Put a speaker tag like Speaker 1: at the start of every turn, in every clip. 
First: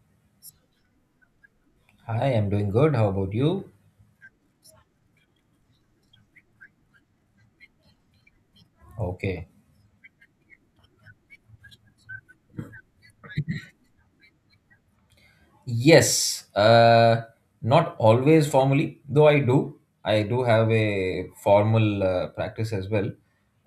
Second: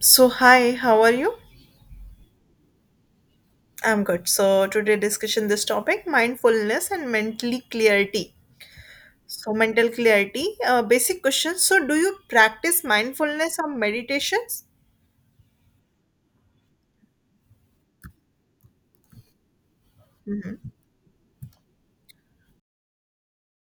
Speaker 1: So, hi, how are you?
Speaker 2: Hi, I'm doing good. How about you?
Speaker 1: I'm good. So, today discussion this topic mindfulness and mentally clarity.
Speaker 2: Okay.
Speaker 1: So, mental clarity, basic question. So, do you practice mindfulness or meditations?
Speaker 2: Yes, not always formally, though I do. I do have a formal practice as well,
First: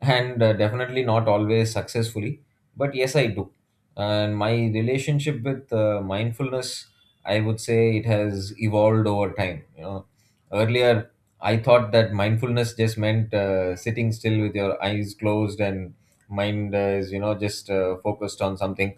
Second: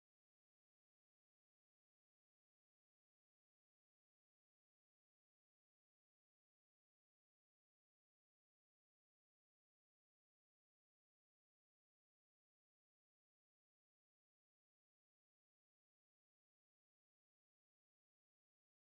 Speaker 2: and definitely not always successfully, but yes, I do. And my relationship with mindfulness, I would say it has evolved over time. You know, earlier I thought that mindfulness just meant sitting still with your eyes closed and mind is, you know, just focused on something,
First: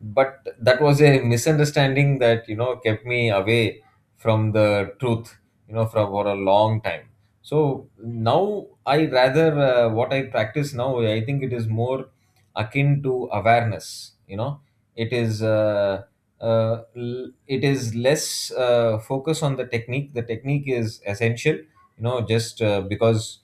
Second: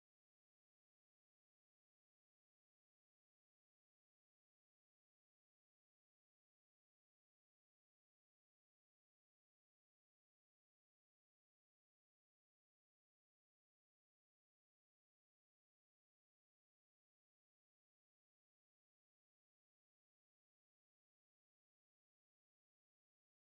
Speaker 2: but that was a misunderstanding that, you know, kept me away from the truth, you know, from for a long time. So now I rather, what I practice now, I think it is more akin to awareness, you know. It is it is less focus on the technique. The technique is essential, you know, just because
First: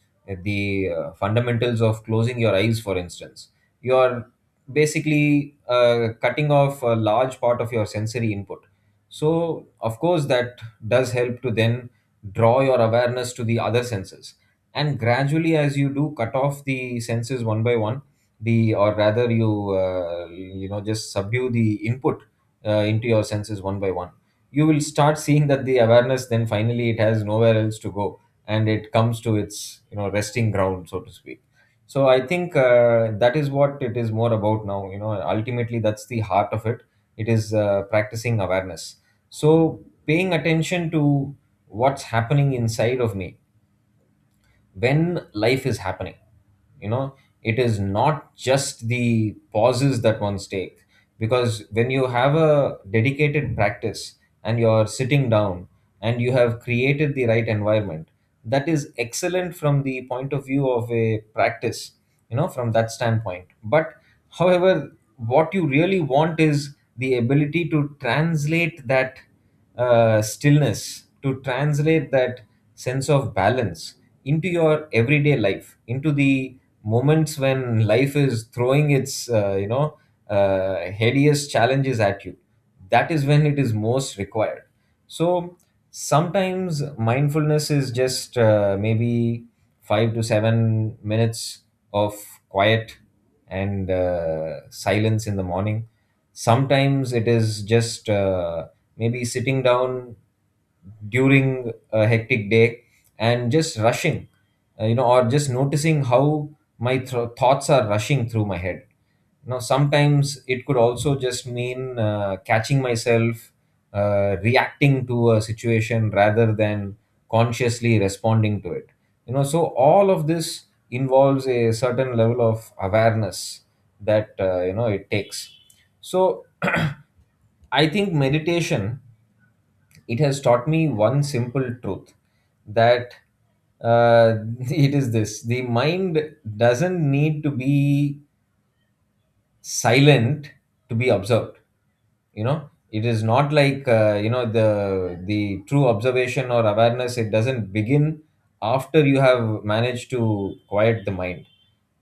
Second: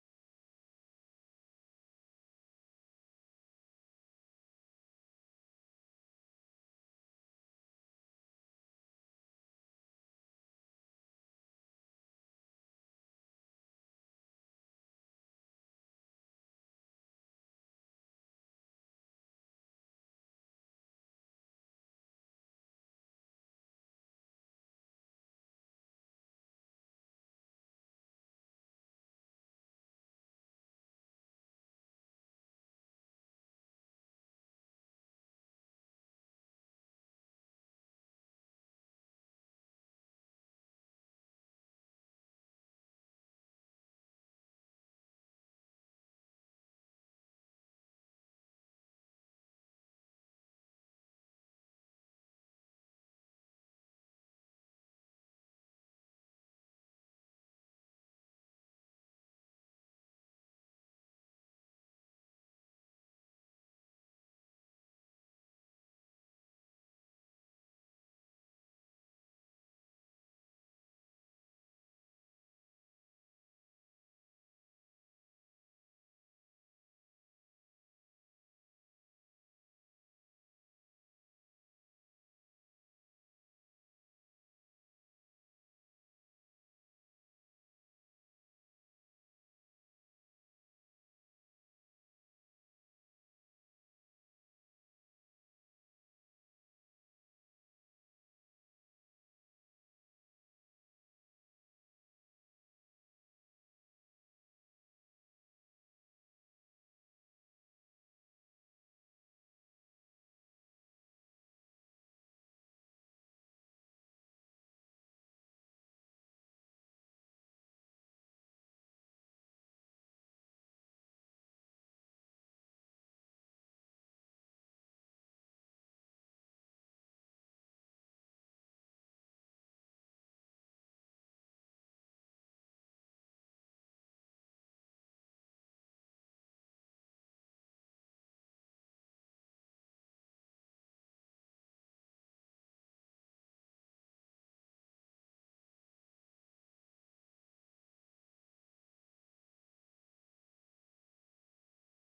Speaker 2: the fundamentals of closing your eyes, for instance, your basically cutting off a large part of your sensory input. So, of course, that does help to then draw your awareness to the other senses. And gradually, as you do cut off the senses one by one, the, or rather you, you know, just subdue the input into your senses one by one, you will start seeing that the awareness then finally it has nowhere else to go, and it comes to its, you know, resting ground, so to speak. So I think that is what it is more about now. You know, ultimately that's the heart of it. It is practicing awareness. So paying attention to what's happening inside of me when life is happening, you know. It is not just the pauses that ones take, because when you have a dedicated practice and you're sitting down and you have created the right environment, that is excellent from the point of view of a practice, you know, from that standpoint. But however, what you really want is the ability to translate that stillness, to translate that sense of balance into your everyday life, into the moments when life is throwing its, hideous challenges at you. That is when it is most required. So sometimes mindfulness is just maybe 5 to 7 minutes of quiet and silence in the morning. Sometimes it is just maybe sitting down during a hectic day and just rushing, or just noticing how my thro thoughts are rushing through my head. Now, sometimes it could also just mean catching myself reacting to a situation rather than consciously responding to it. You know, so all of this involves a certain level of awareness that, you know, it takes. So, I think meditation, it has taught me one simple truth, that uh, it is this: the mind doesn't need to be silent to be observed. You know, it is not like, you know, the true observation or awareness, it doesn't begin after you have managed to quiet the mind.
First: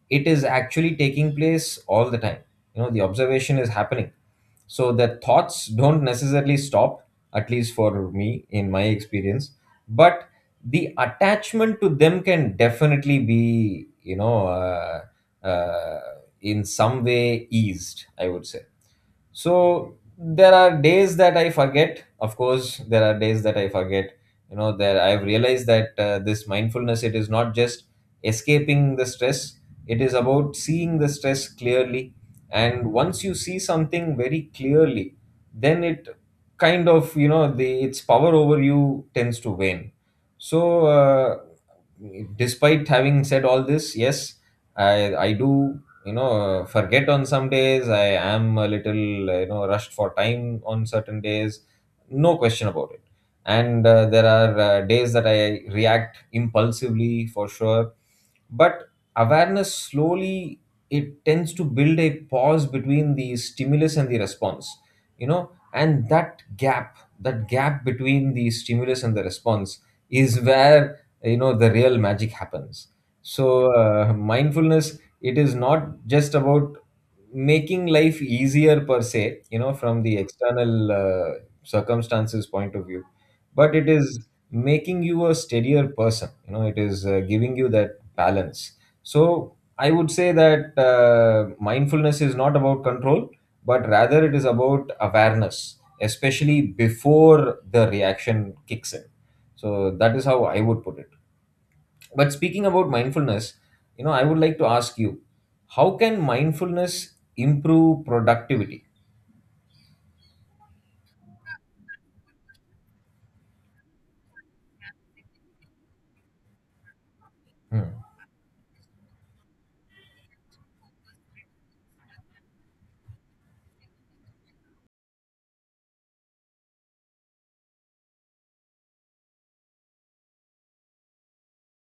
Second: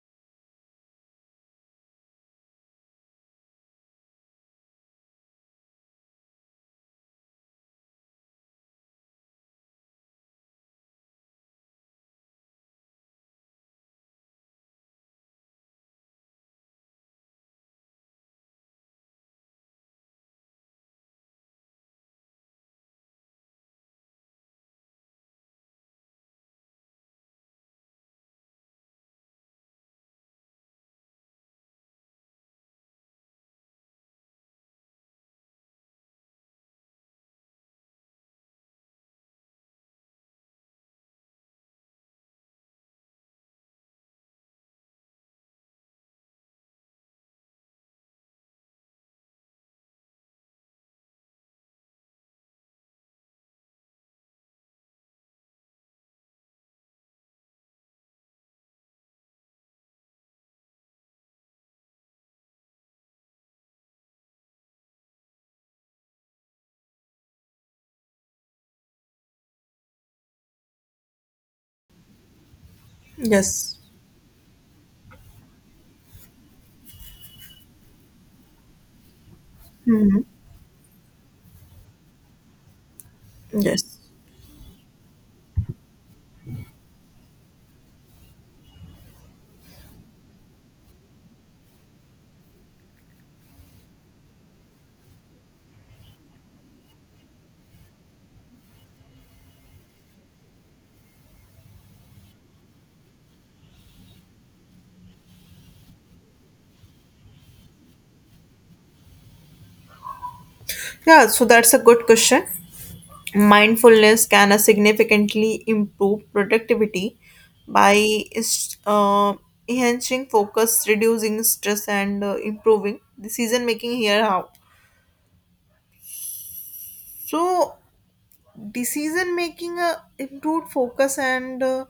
Speaker 2: It is actually taking place all the time. You know, the observation is happening, so the thoughts don't necessarily stop, at least for me in my experience. But the attachment to them can definitely be, you know, uh, in some way eased, I would say. So there are days that I forget. Of course there are days that I forget. You know, there I've realized that this mindfulness, it is not just escaping the stress, it is about seeing the stress clearly. And once you see something very clearly, then it kind of, you know, the, its power over you tends to wane. So despite having said all this, yes, I do, you know, forget on some days. I am a little, you know, rushed for time on certain days, no question about it. And there are days that I react impulsively, for sure. But awareness slowly, it tends to build a pause between the stimulus and the response. You know, and that gap, that gap between the stimulus and the response is where, you know, the real magic happens. So
Speaker 1: Yes.
Speaker 2: mindfulness, it is not just about making life easier per se, you know, from the
Speaker 1: Mhm.
Speaker 2: external circumstances point of view, but it
Speaker 1: Yes.
Speaker 2: is making you a steadier person. You know, it is giving you that balance. So I would say that mindfulness is not about control, but rather it is about awareness, especially before the reaction kicks in. So that is how I would put it. But speaking about mindfulness, you know, I would like to ask you, how can mindfulness improve productivity?
Speaker 1: Yeah, so that's a good question. Mindfulness can significantly improve productivity
Speaker 2: Hmm.
Speaker 1: by est- uh, enhancing focus, reducing stress, and improving decision making. Here, how? So, decision making improved focus and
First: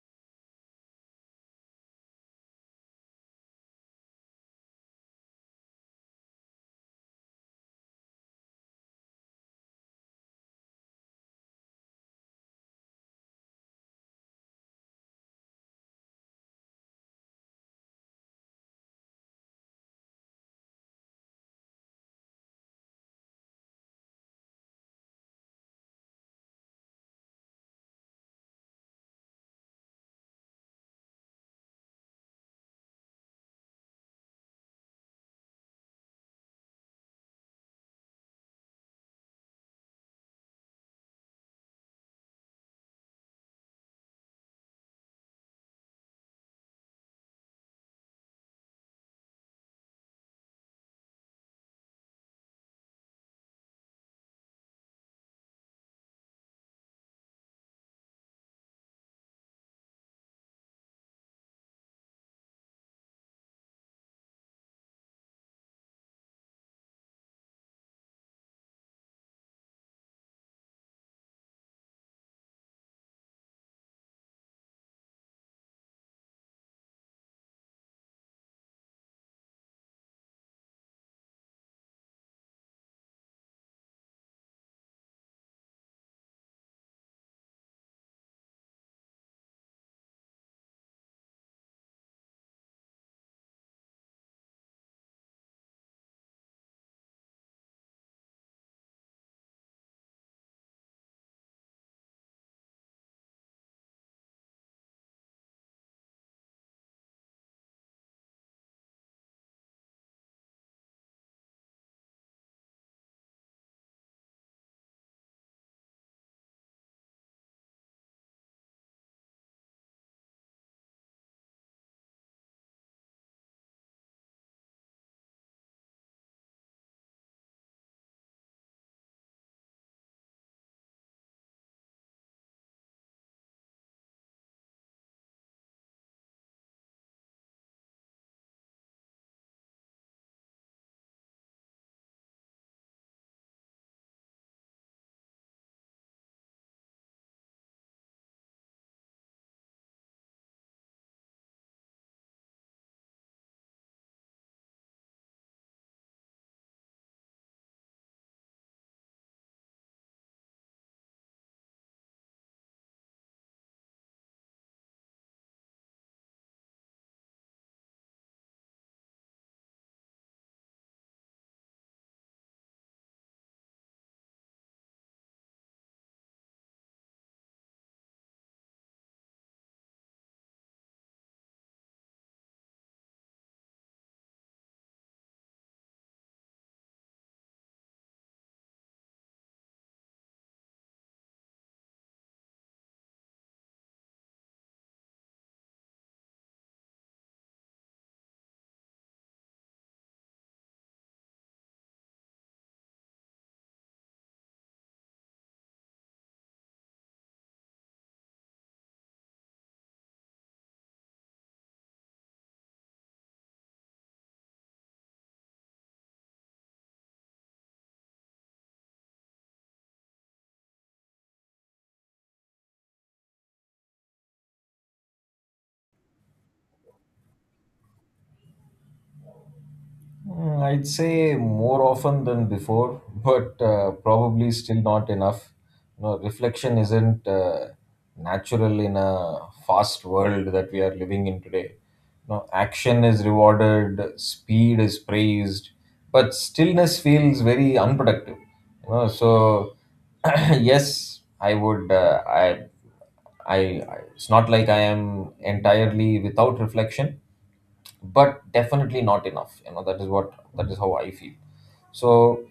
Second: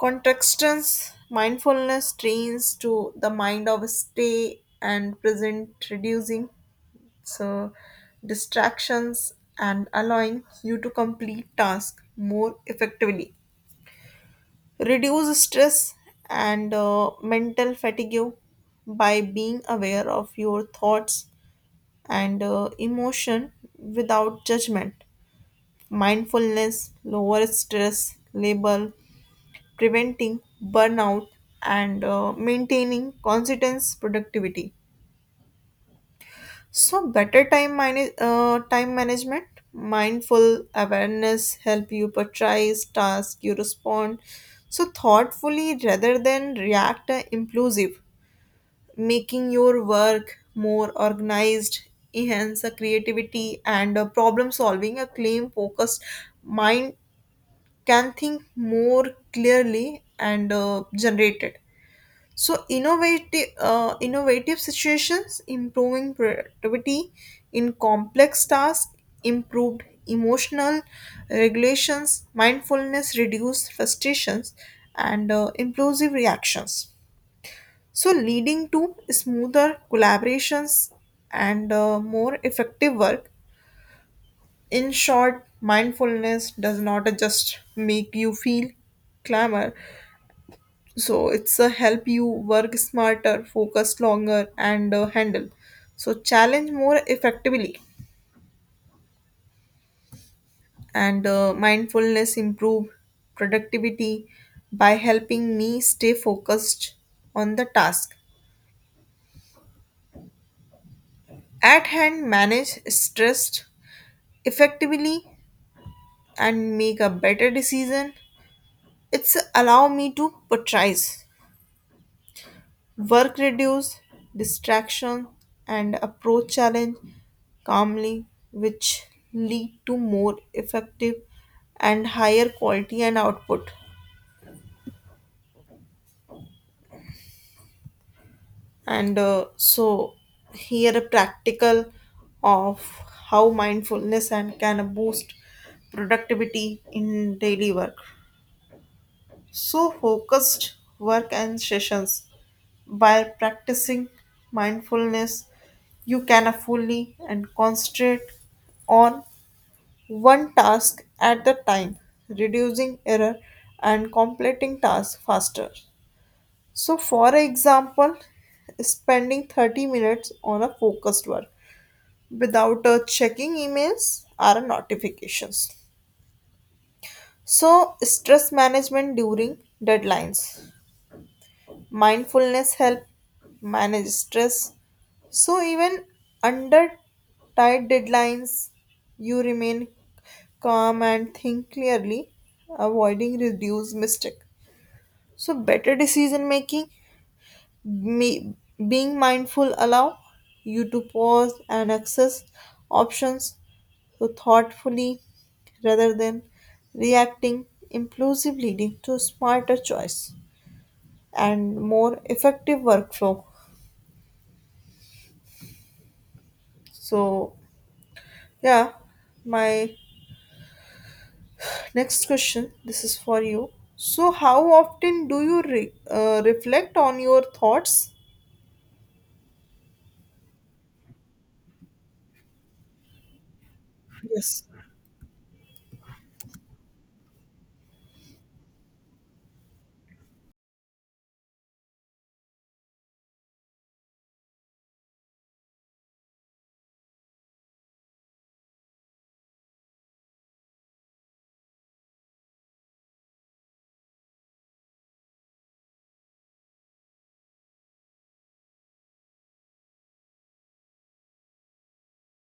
Speaker 1: contextance mindfulness trains to the mind of stay and present reducing so distractions and allowing you to complete task more effectively reduce stress and mental fatigue by being aware of your thoughts and emotion without judgment mindfulness, lower stress level, preventing burnout, and maintaining consistent productivity. So, better time time management, mindful awareness help you prioritize task you respond so thoughtfully rather than react impulsive, making your work more organized, enhance the creativity and problem solving. A claim focused mind can think more clearly and generate it. So innovative situations, improving productivity in complex tasks, improved emotional regulations, mindfulness, reduced frustrations, and impulsive reactions. So leading to smoother collaborations and more effective work. In short, mindfulness does not just make you feel clamor, so it's a help you work smarter focus longer and handle so challenge more effectively and mindfulness improve productivity by helping me stay focused on the task at hand manage stress effectively and make a better decision it's allow me to prioritize work reduce distraction and approach challenge calmly, which lead to more effective and higher quality and output. And so, here a practical of how mindfulness and can boost productivity in daily work. So, focused work and sessions by practicing mindfulness, you can fully and concentrate on one task at the time, reducing error and completing tasks faster. So, for example, spending 30 minutes on a focused work without checking emails or notifications. So, stress management during deadlines. Mindfulness help manage stress. So even under tight deadlines, you remain calm and think clearly, avoiding reduced mistake. So better decision making, me, being mindful allow you to pause and access options so thoughtfully rather than reacting impulsively, leading to smarter choice and more effective workflow. So, yeah, my next question this is for you. So, how often do you reflect on your thoughts?
Speaker 2: Mm, I'd say more often than before, but probably
Speaker 1: Yes.
Speaker 2: still not enough. You know, reflection isn't natural in a fast world that we are living in today. You know, action is rewarded, speed is praised, but stillness feels very unproductive. You know, so yes, I would. I. It's not like I am entirely without reflection, but definitely not enough, you know. That is what, that is how I feel. So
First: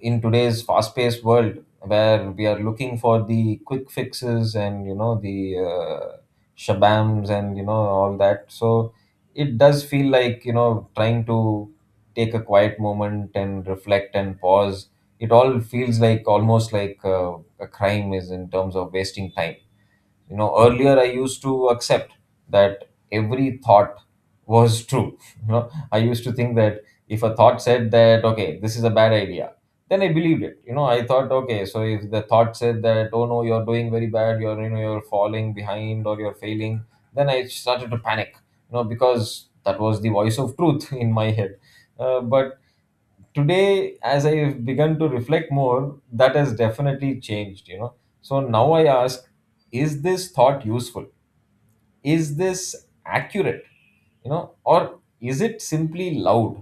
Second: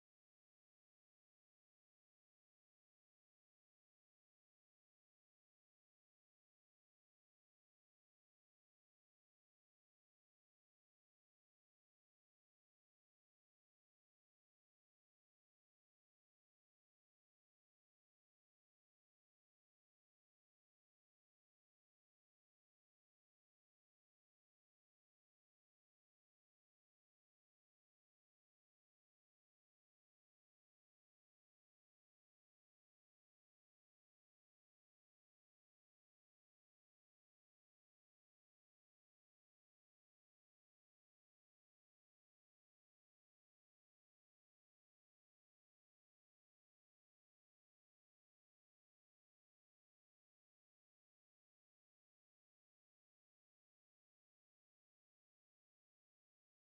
Speaker 2: in today's fast paced world, where we are looking for the quick fixes and, you know, the shabams and, you know, all that. So it does feel like, you know, trying to take a quiet moment and reflect and pause, it all feels like almost like a crime is in terms of wasting time. You know, earlier I used to accept that every thought was true. You know, I used to think that if a thought said that, okay, this is a bad idea, then I believed it. You know, I thought, okay, so if the thought said that, oh no, you're doing very bad, you're, you know, you're falling behind or you're failing, then I started to panic. You know, because that was the voice of truth in my head. But today, as I've begun to reflect more, that has definitely changed, you know. So now I ask, is this thought useful? Is this accurate? You know, or is it simply loud?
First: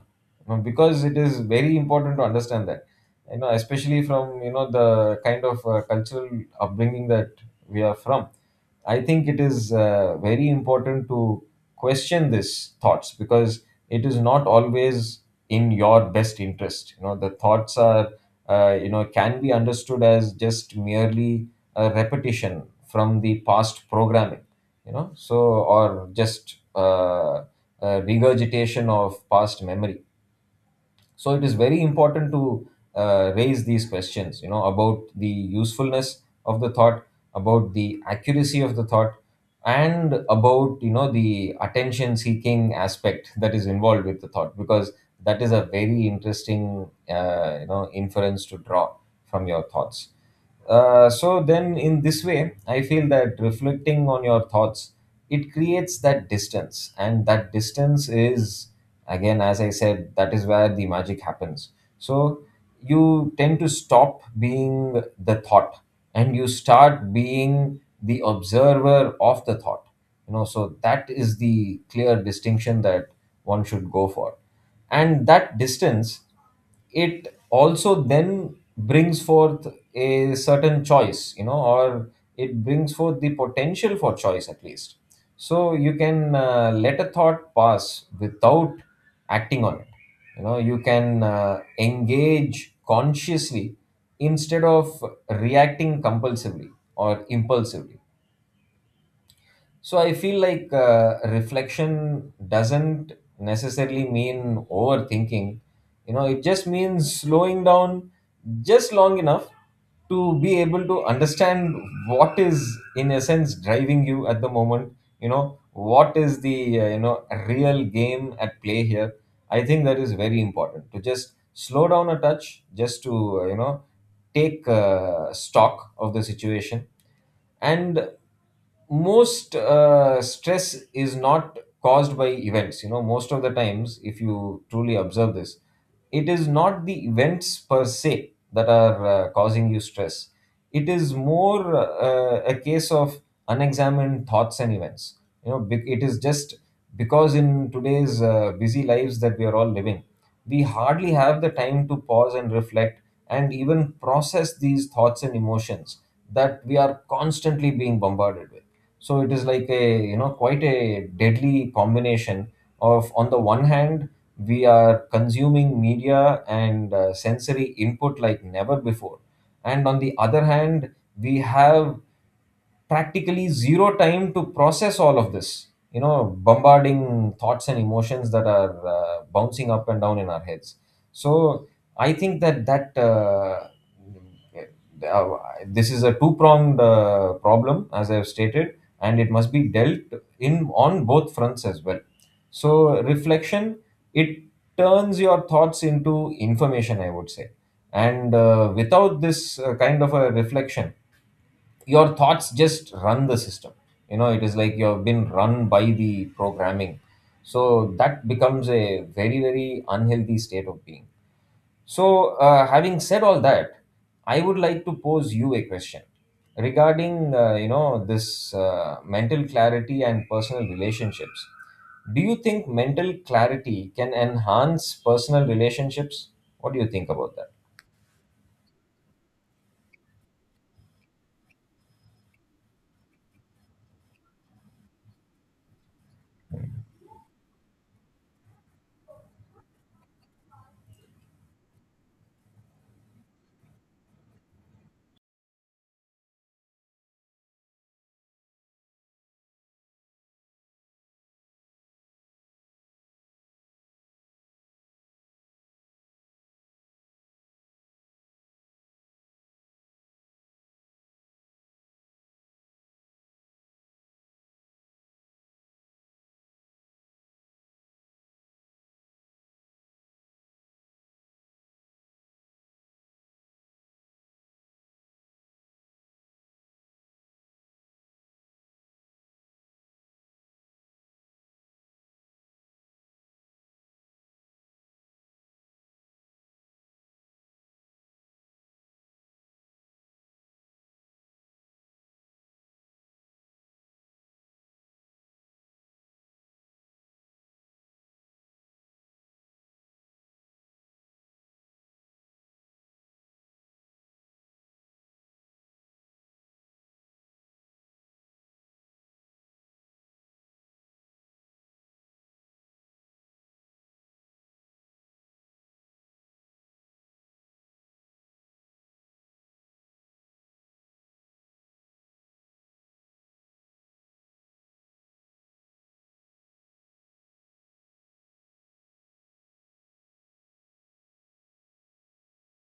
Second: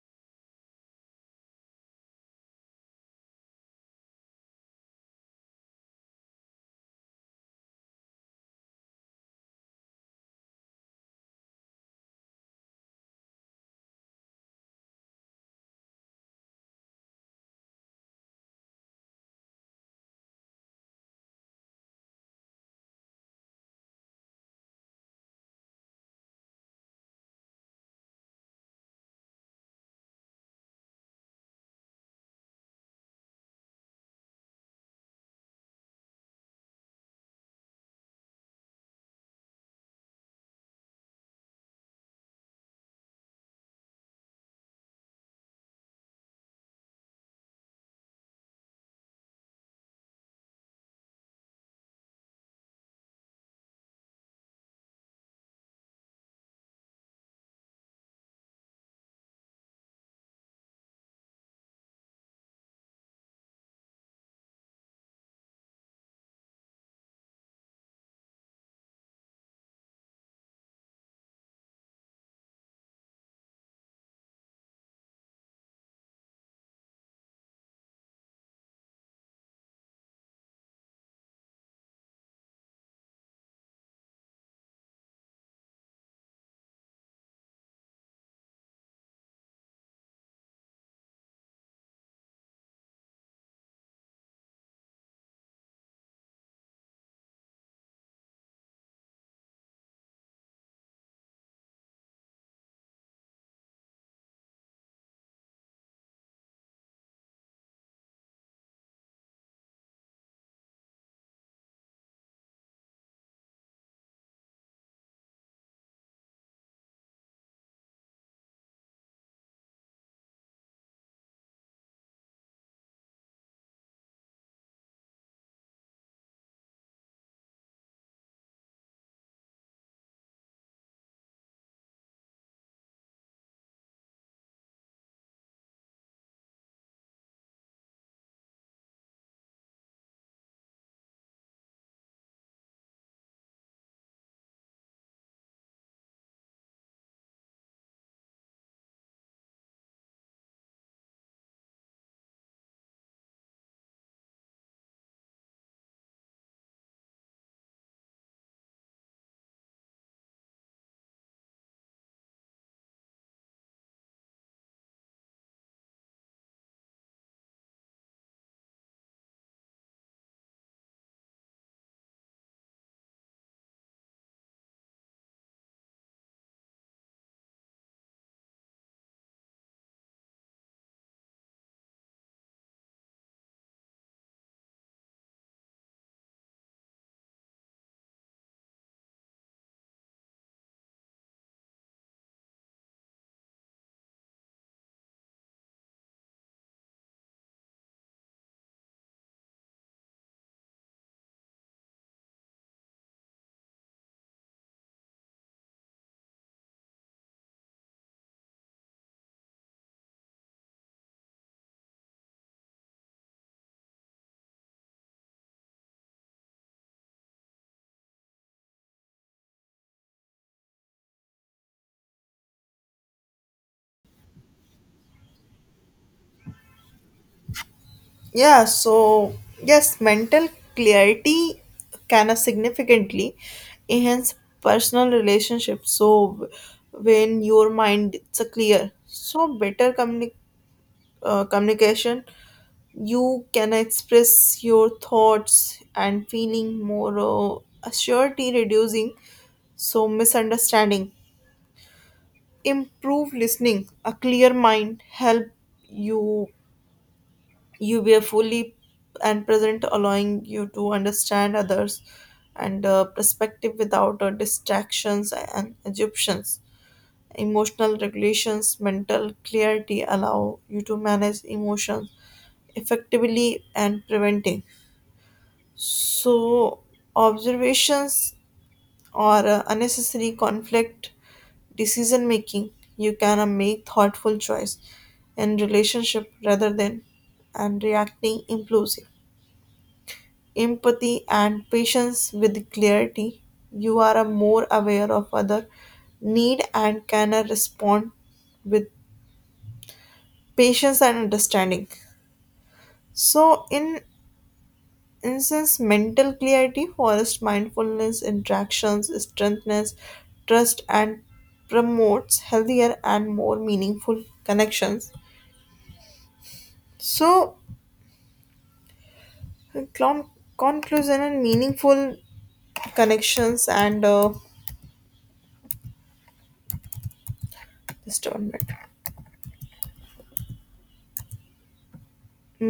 Speaker 2: You know, because it is very important to understand that, you know, especially from, you know, the kind of cultural upbringing that we are from, I think it is very important to question these thoughts, because it is not always in your best interest. You know, the thoughts are, you know, can be understood as just merely a repetition from the past programming, you know. So or just regurgitation of past memory. So it is very important to raise these questions, you know, about the usefulness of the thought, about the accuracy of the thought, and about, you know, the attention seeking aspect that is involved with the thought, because that is a very interesting you know, inference to draw from your thoughts. So then in this way, I feel that reflecting on your thoughts, it creates that distance, and that distance is, again, as I said, that is where the magic happens. So you tend to stop being the thought, and you start being the observer of the thought. You know, so that is the clear distinction that one should go for. And that distance, it also then brings forth a certain choice, you know, or it brings forth the potential for choice, at least. So you can let a thought pass without acting on it. You know, you can engage consciously instead of reacting compulsively or impulsively. So I feel like reflection doesn't necessarily mean overthinking. You know, it just means slowing down just long enough to be able to understand what is, in a sense, driving you at the moment. You know, what is the, you know, real game at play here. I think that is very important to just slow down a touch, just to take stock of the situation. And most stress is not caused by events, you know, most of the times if you truly observe this, it is not the events per se that are causing you stress. It is more a case of unexamined thoughts and events, you know. It is just because in today's busy lives that we are all living, we hardly have the time to pause and reflect and even process these thoughts and emotions that we are constantly being bombarded with. So it is like, a you know, quite a deadly combination of, on the one hand, we are consuming media and sensory input like never before, and on the other hand, we have practically zero time to process all of this, you know, bombarding thoughts and emotions that are bouncing up and down in our heads. So I think that uh, this is a two pronged problem, as I have stated, and it must be dealt in on both fronts as well. So reflection, it turns your thoughts into information, I would say. And without this kind of a reflection, your thoughts just run the system. You know, it is like you have been run by the programming. So that becomes a very very unhealthy state of being. So having said all that, I would like to pose you a question regarding this mental clarity and personal relationships. Do you think mental clarity can enhance personal relationships? What do you think about that?
Speaker 1: Yeah, so, yes, mental clarity can significantly enhance personal relationships. So, when your mind it's a clear, so better communication you can express your thoughts and feeling more assurity reducing so misunderstanding improve listening a clear mind help you you be fully and present allowing you to understand others and perspective without distractions and assumptions emotional regulations, mental clarity allow you to manage emotions effectively and preventing. So, observations or unnecessary conflict, decision making, you can make thoughtful choice in relationship rather than and reacting impulsive. Empathy and patience with clarity, you are more aware of other need and can respond with patience and understanding. So, in instance, mental clarity, forest mindfulness, interactions, strengthens trust, and promotes healthier and more meaningful connections. So, con- conclusion and meaningful connections and just one minute.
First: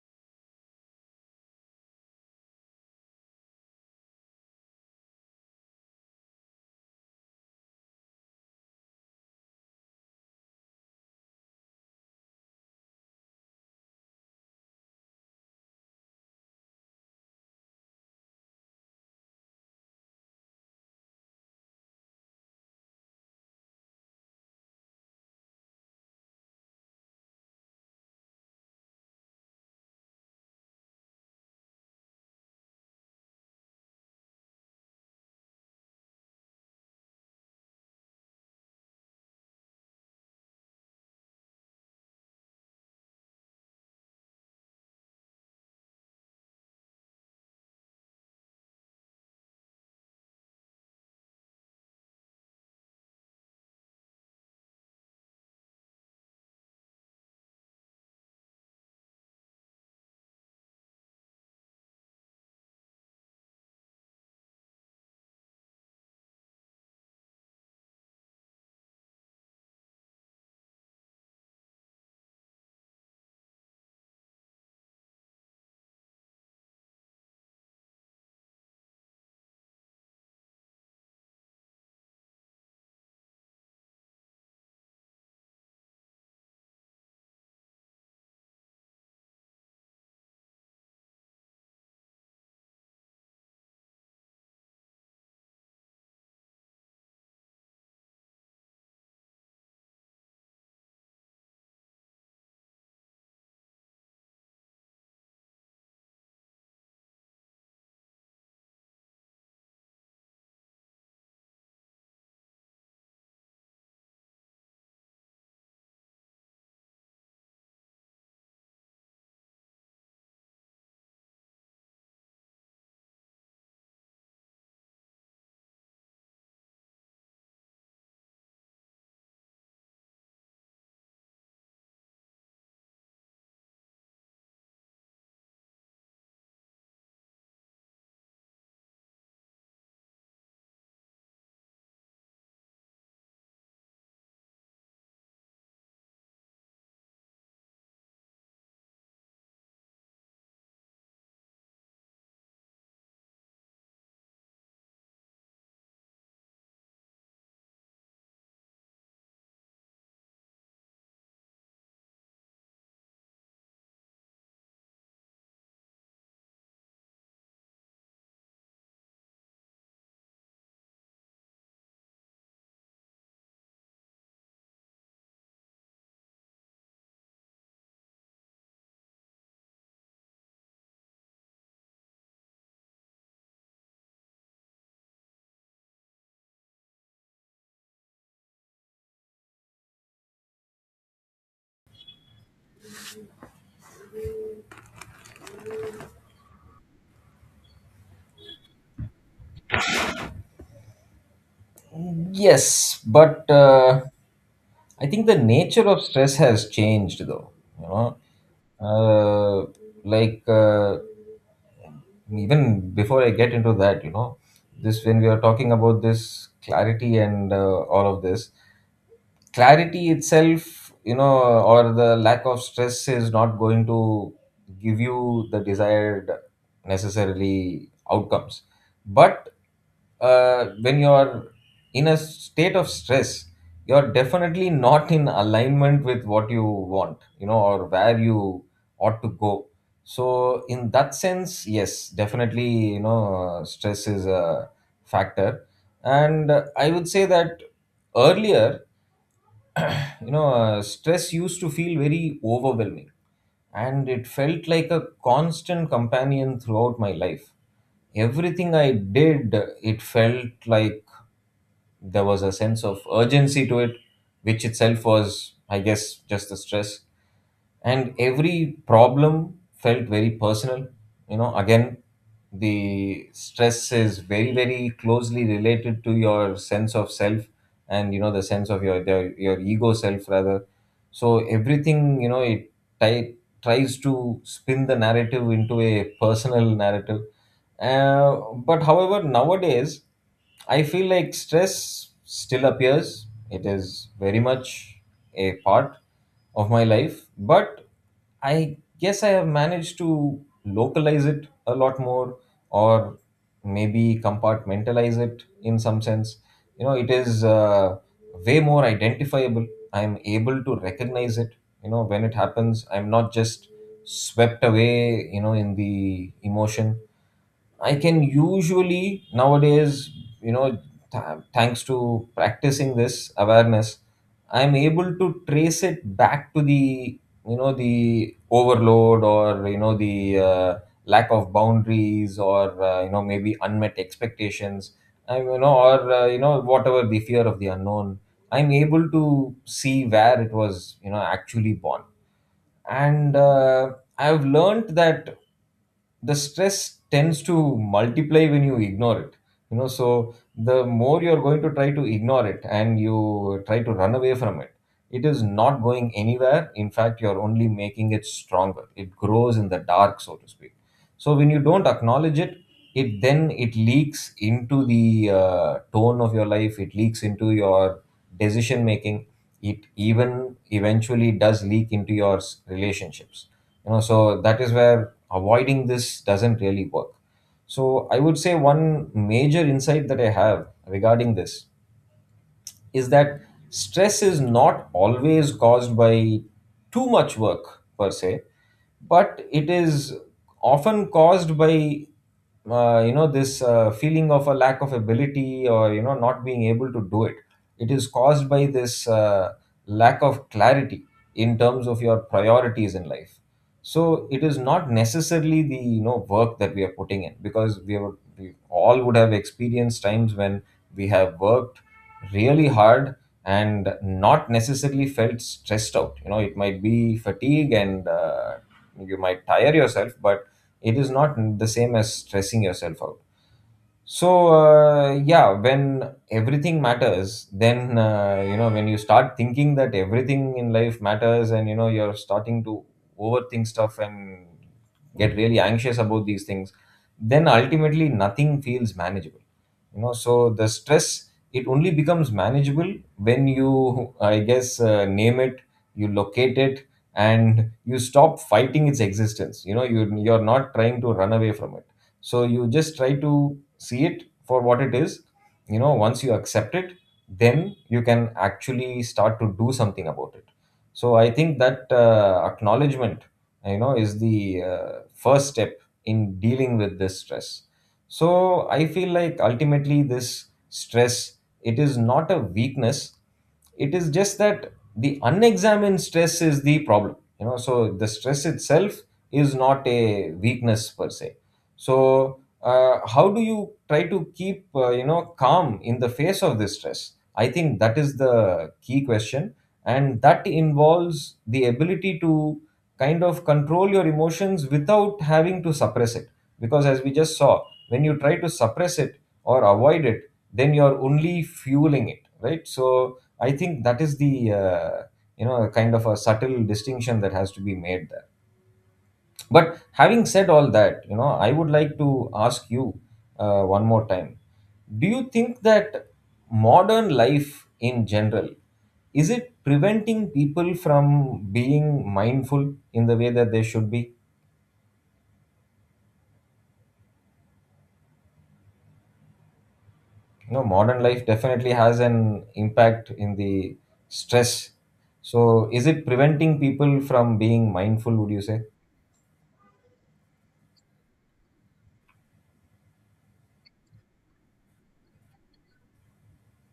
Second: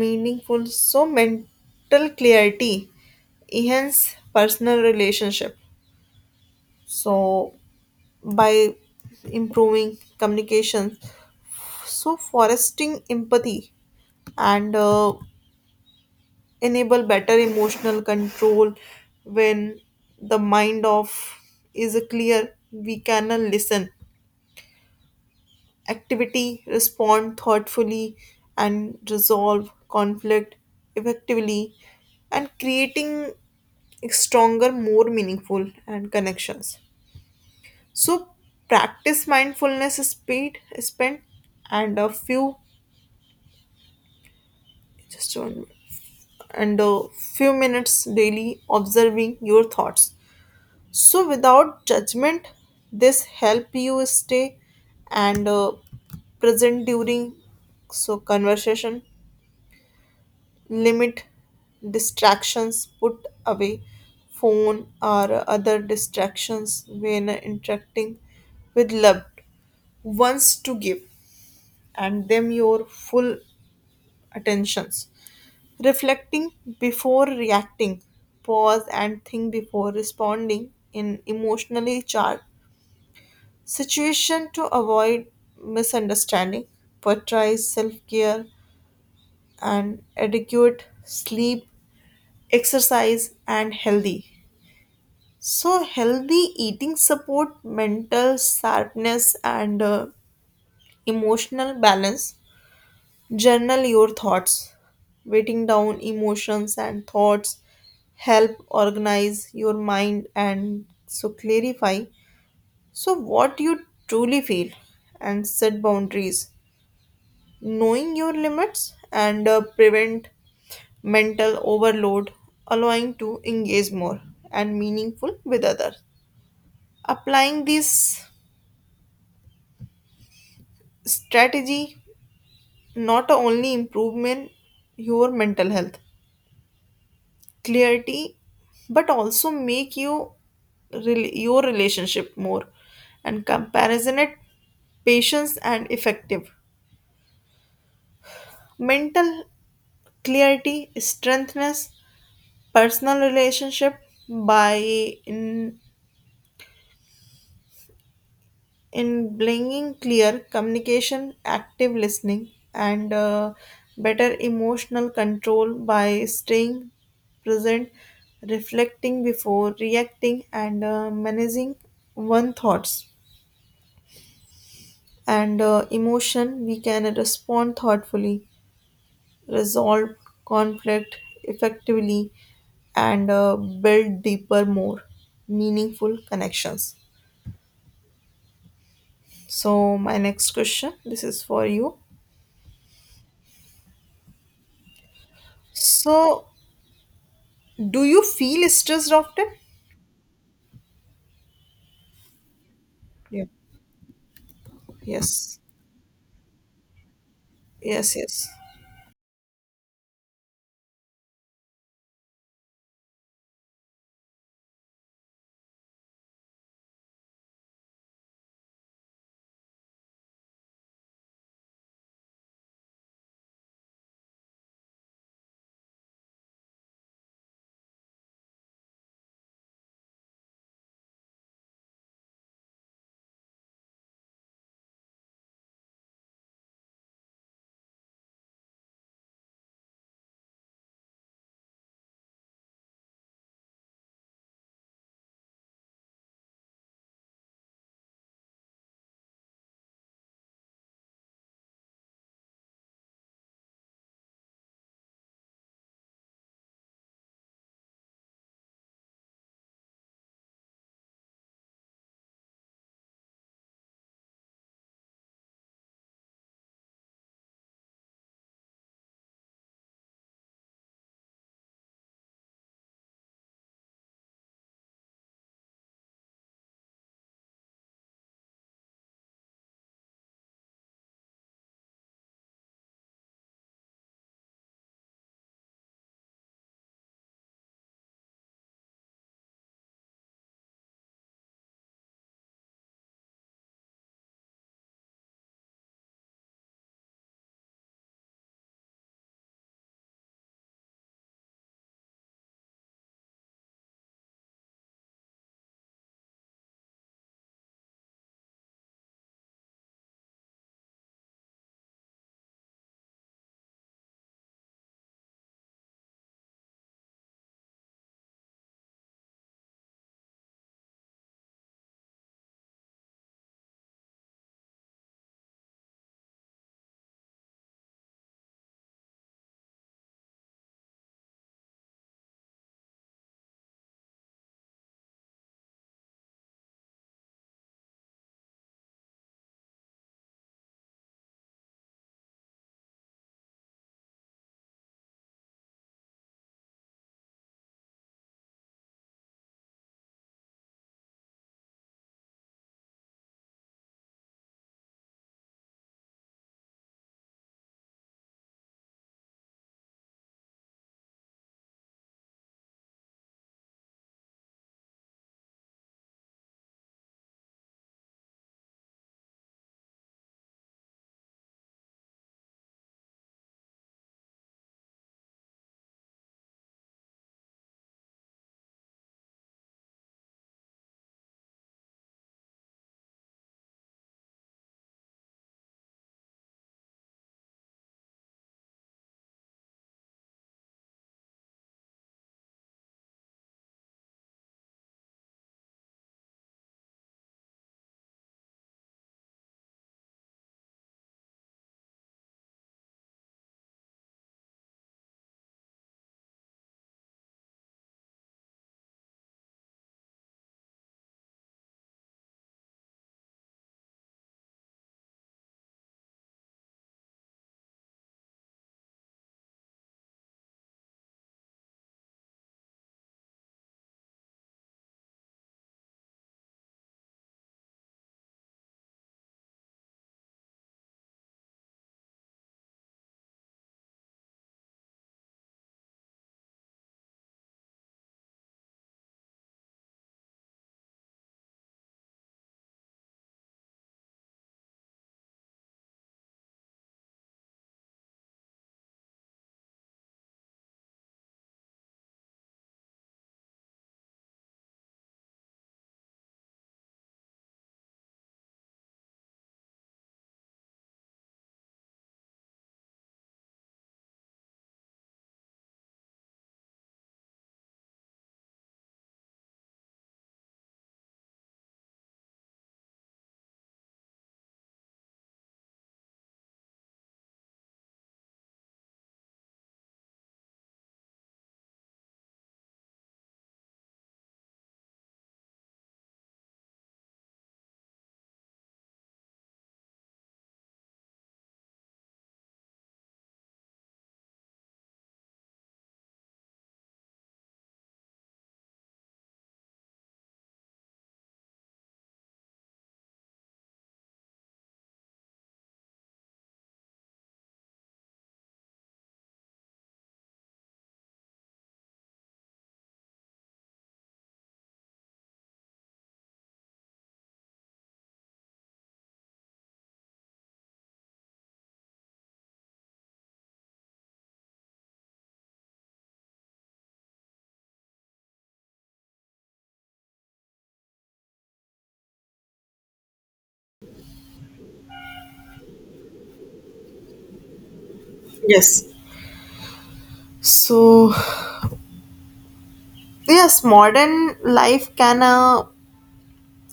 Speaker 1: Meaningful. So, mental clarity enhance personal relationship. So, by improving communication so foresting empathy and enable better emotional control when the mind of is clear we can listen activity respond thoughtfully and resolve conflict effectively and creating stronger more meaningful and connections so practice mindfulness speed spent and a few just one minute. And a few minutes daily observing your thoughts so without judgment this help you stay and present during so conversation limit distractions put away phone or other distractions when interacting with loved ones to give and them your full attentions reflecting before reacting, pause and think before responding in emotionally charged situation to avoid misunderstanding, prioritize self-care and adequate sleep, exercise and healthy. So healthy eating support mental sharpness and emotional balance. Journal your thoughts, writing down emotions and thoughts help organize your mind and so clarify so what you truly feel and set boundaries knowing your limits and prevent mental overload allowing to engage more and meaningful with others applying this strategy not only improvement your mental health clarity but also make you your relationship more and comparison it patience and effective mental clarity strengthens personal relationship by in in bringing clear communication, active listening, and better emotional control by staying present, reflecting before reacting, and managing one thoughts and emotion. We can respond thoughtfully, resolve conflict effectively, and build deeper, more meaningful connections. So, my next question this is for you. So, do you feel stressed often?
Speaker 2: Yes,
Speaker 1: Yeah.
Speaker 2: but I think the
Speaker 1: Yes.
Speaker 2: nature of stress has changed, though. You
Speaker 1: Yes,
Speaker 2: know,
Speaker 1: yes.
Speaker 2: uh, like even before I get into that, you know, this when we are talking about this clarity and all of this, clarity itself, you know, or the lack of stress is not going to give you the desired necessarily outcomes. But when you're in a state of stress, you're definitely not in alignment with what you want, you know, or where you ought to go. So in that sense, yes, definitely, you know, stress is a factor. And I would say that earlier, you know, stress used to feel very overwhelming and it felt like a constant companion throughout my life. Everything I did, it felt like there was a sense of urgency to it, which itself was, I guess, just the stress. And every problem felt very personal. You know, again, the stress is very very closely related to your sense of self, and you know, the sense of your your ego self rather. So everything, you know, it ti- tries to spin the narrative into a personal narrative. But however, nowadays I feel like stress still appears, it is very much a part of my life, but I guess I have managed to localize it a lot more, or maybe compartmentalize it in some sense. You know, it is way more identifiable. I'm able to recognize it. You know, when it happens, I'm not just swept away, you know, in the emotion. I can usually nowadays, you know, thanks to practicing this awareness, I'm able to trace it back to the, you know, the overload, or, you know, the lack of boundaries, or, you know, maybe unmet expectations, I, you know, or, you know, whatever, the fear of the unknown. I'm able to see where it was, you know, actually born. And I've learned that the stress tends to multiply when you ignore it. You know, so the more you're going to try to ignore it and you try to run away from it, it is not going anywhere. In fact, you're only making it stronger. It grows in the dark, so to speak. So when you don't acknowledge it, it then it leaks into the tone of your life. It leaks into your decision making. It even eventually does leak into your relationships. You know, so that is where avoiding this doesn't really work. So I would say one major insight that I have regarding this is that stress is not always caused by too much work per se, but it is often caused by this feeling of a lack of ability, or you know, not being able to do it. It is caused by this lack of clarity in terms of your priorities in life. So it is not necessarily the, you know, work that we are putting in, because we, have, we all would have experienced times when we have worked really hard and not necessarily felt stressed out. You know, it might be fatigue, and you might tire yourself, but it is not the same as stressing yourself out. So yeah, when everything matters, then you know, when you start thinking that everything in life matters and you know, you're starting to overthink stuff and get really anxious about these things, then ultimately nothing feels manageable. You know, so the stress, it only becomes manageable when you, I guess, name it, you locate it, and you stop fighting its existence. You know, you're not trying to run away from it. So you just try to see it for what it is. You know, once you accept it, then you can actually start to do something about it. So I think that acknowledgement, you know, is the first step in dealing with this stress. So I feel like ultimately this stress, it is not a weakness. It is just that the unexamined stress is the problem. You know, so the stress itself is not a weakness per se. So how do you try to keep calm in the face of this stress? I think that is the key question, and that involves the ability to kind of control your emotions without having to suppress it. Because as we just saw, when you try to suppress it or avoid it, then you're only fueling it, right? So I think that is the you know, kind of a subtle distinction that has to be made there. But having said all that, you know, I would like to ask you one more time: do you think that modern life in general, is it preventing people from being mindful in the way that they should be? You know, modern life definitely has an impact in the stress. So, is it preventing people from being mindful? Would you say?
Speaker 1: Yes. So, yes, modern life can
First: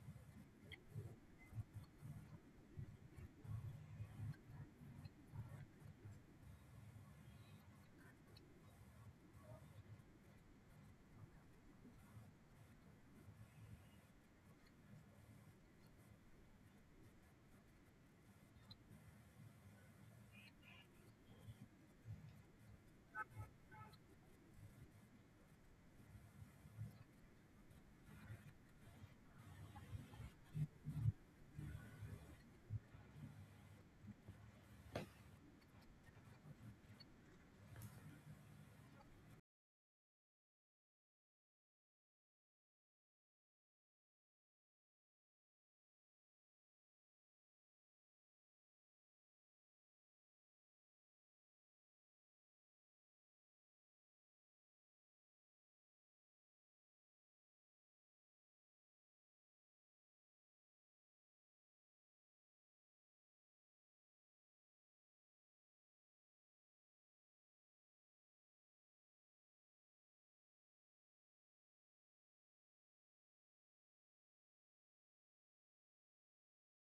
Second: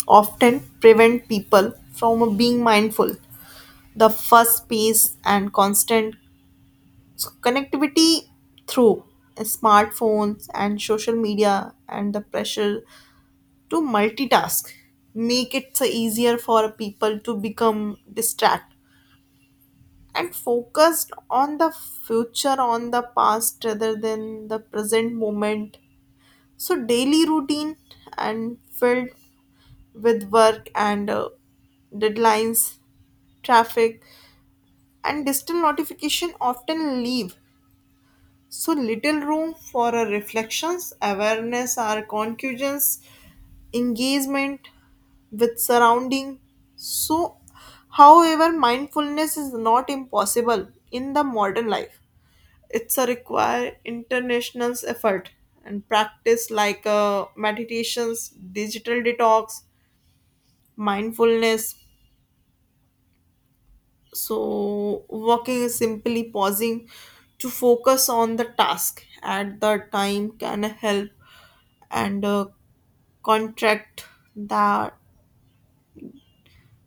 Speaker 1: often prevent people from being mindful. The fast pace and constant connectivity through smartphones and social media and the pressure to multitask make it so easier for people to become distracted and focused on the future on the past rather than the present moment so daily routine and filled with work and deadlines traffic and distant notification often leave so little room for a reflections awareness or conclusions engagement with surrounding so however mindfulness is not impossible in the modern life it's a require international's effort and practice like meditations digital detox mindfulness so walking is simply pausing to focus on the task at the time can help and contract that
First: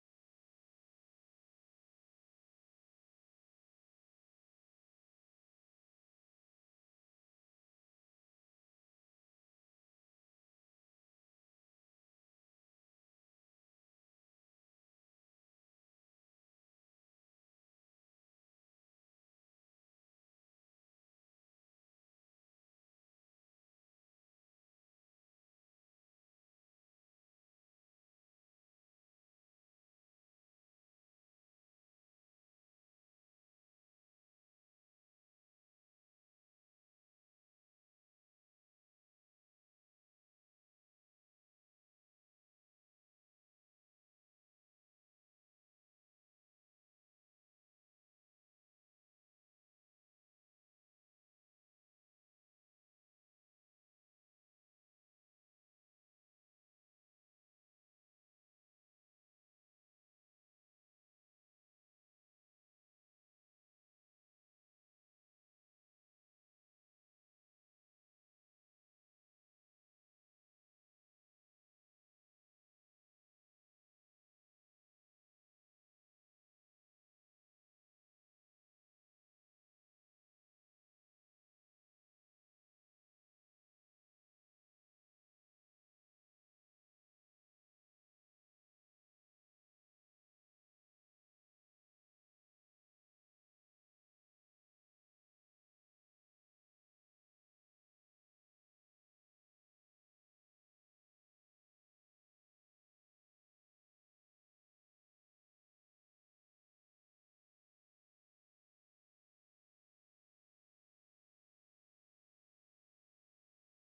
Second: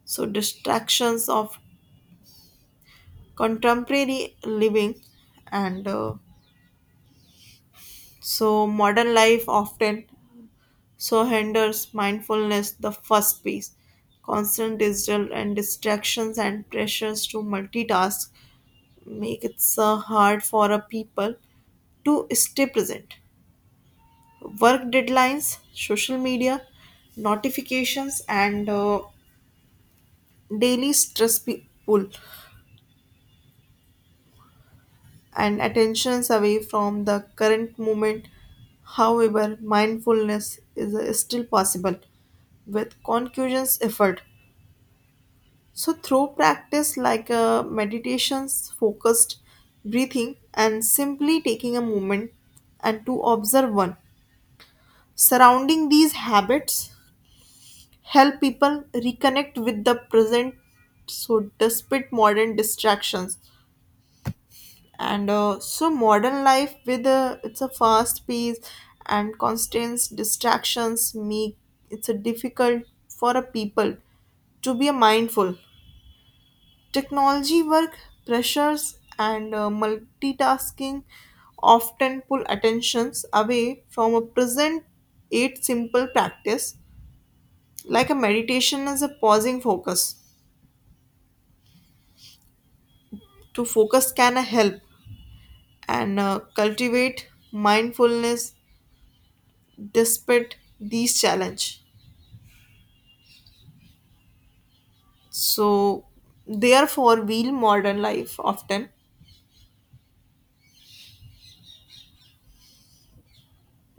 Speaker 1: so distractions of contemporary living and so modern life often so hinders mindfulness the first piece. Constant digital and distractions and pressures to multitask make it so hard for a people to stay present. Work deadlines, social media, notifications, and daily stress pull and attentions away from the current moment. However, mindfulness is still possible with concussions effort so, through practice like meditations, focused breathing, and simply taking a moment and to observe one, surrounding these habits help people reconnect with the present. So, despite modern distractions, and so modern life with a, it's a fast pace and constant distractions make it's a difficult for a people to be a mindful technology work pressures and multitasking often pull attentions away from a present eight simple practice like a meditation is a pausing focus to focus can help and cultivate mindfulness despite these challenge so therefore real modern life often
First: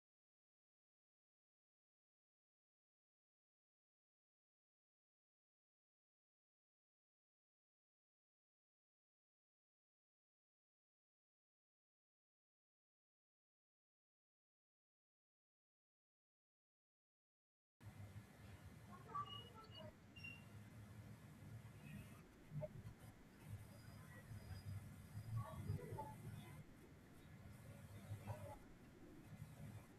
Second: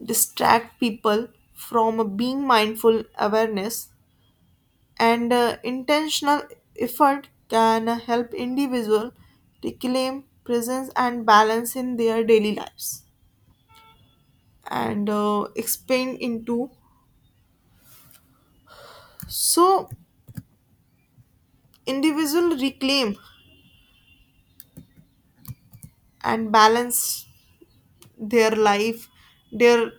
Speaker 1: distract people from a being mindful awareness and intentional effort can help individual reclaim presence and balance in their daily lives and expand into so individual reclaim and balance their life their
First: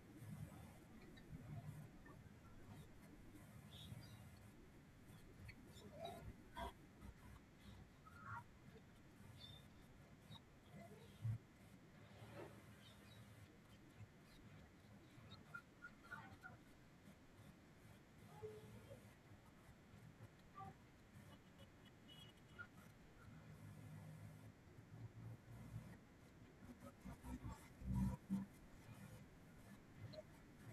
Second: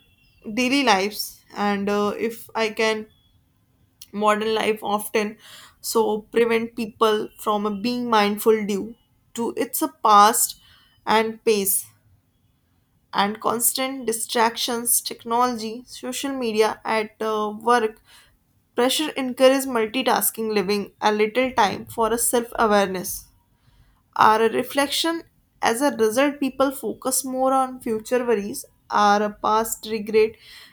Speaker 1: daily lives and if I can modern life often so prevent people from being mindful due to its past and pace and constant distractions, technology, social media at work, pressure encourages multitasking, living a little time for a self awareness. Our reflection, as a result, people focus more on future worries, our past regret,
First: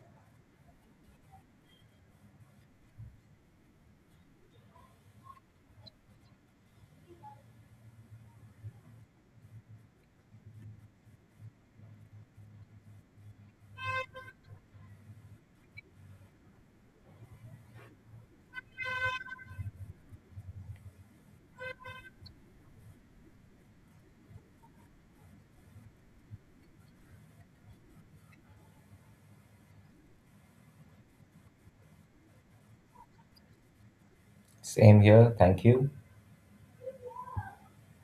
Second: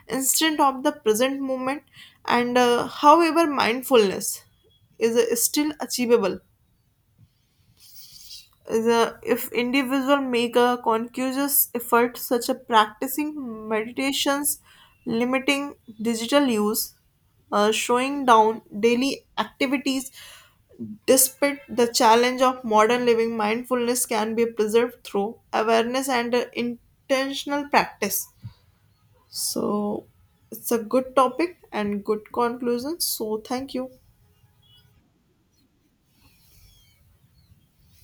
Speaker 1: instead of the present moment, and however, mindfulness is still achievable the if individual make a conscious effort such as practicing meditations limiting digital use showing down daily activities despite the challenge of modern living mindfulness can be preserved through awareness and intentional practice so it's a good topic and good conclusion so thank you
Speaker 2: Same here. Thank you.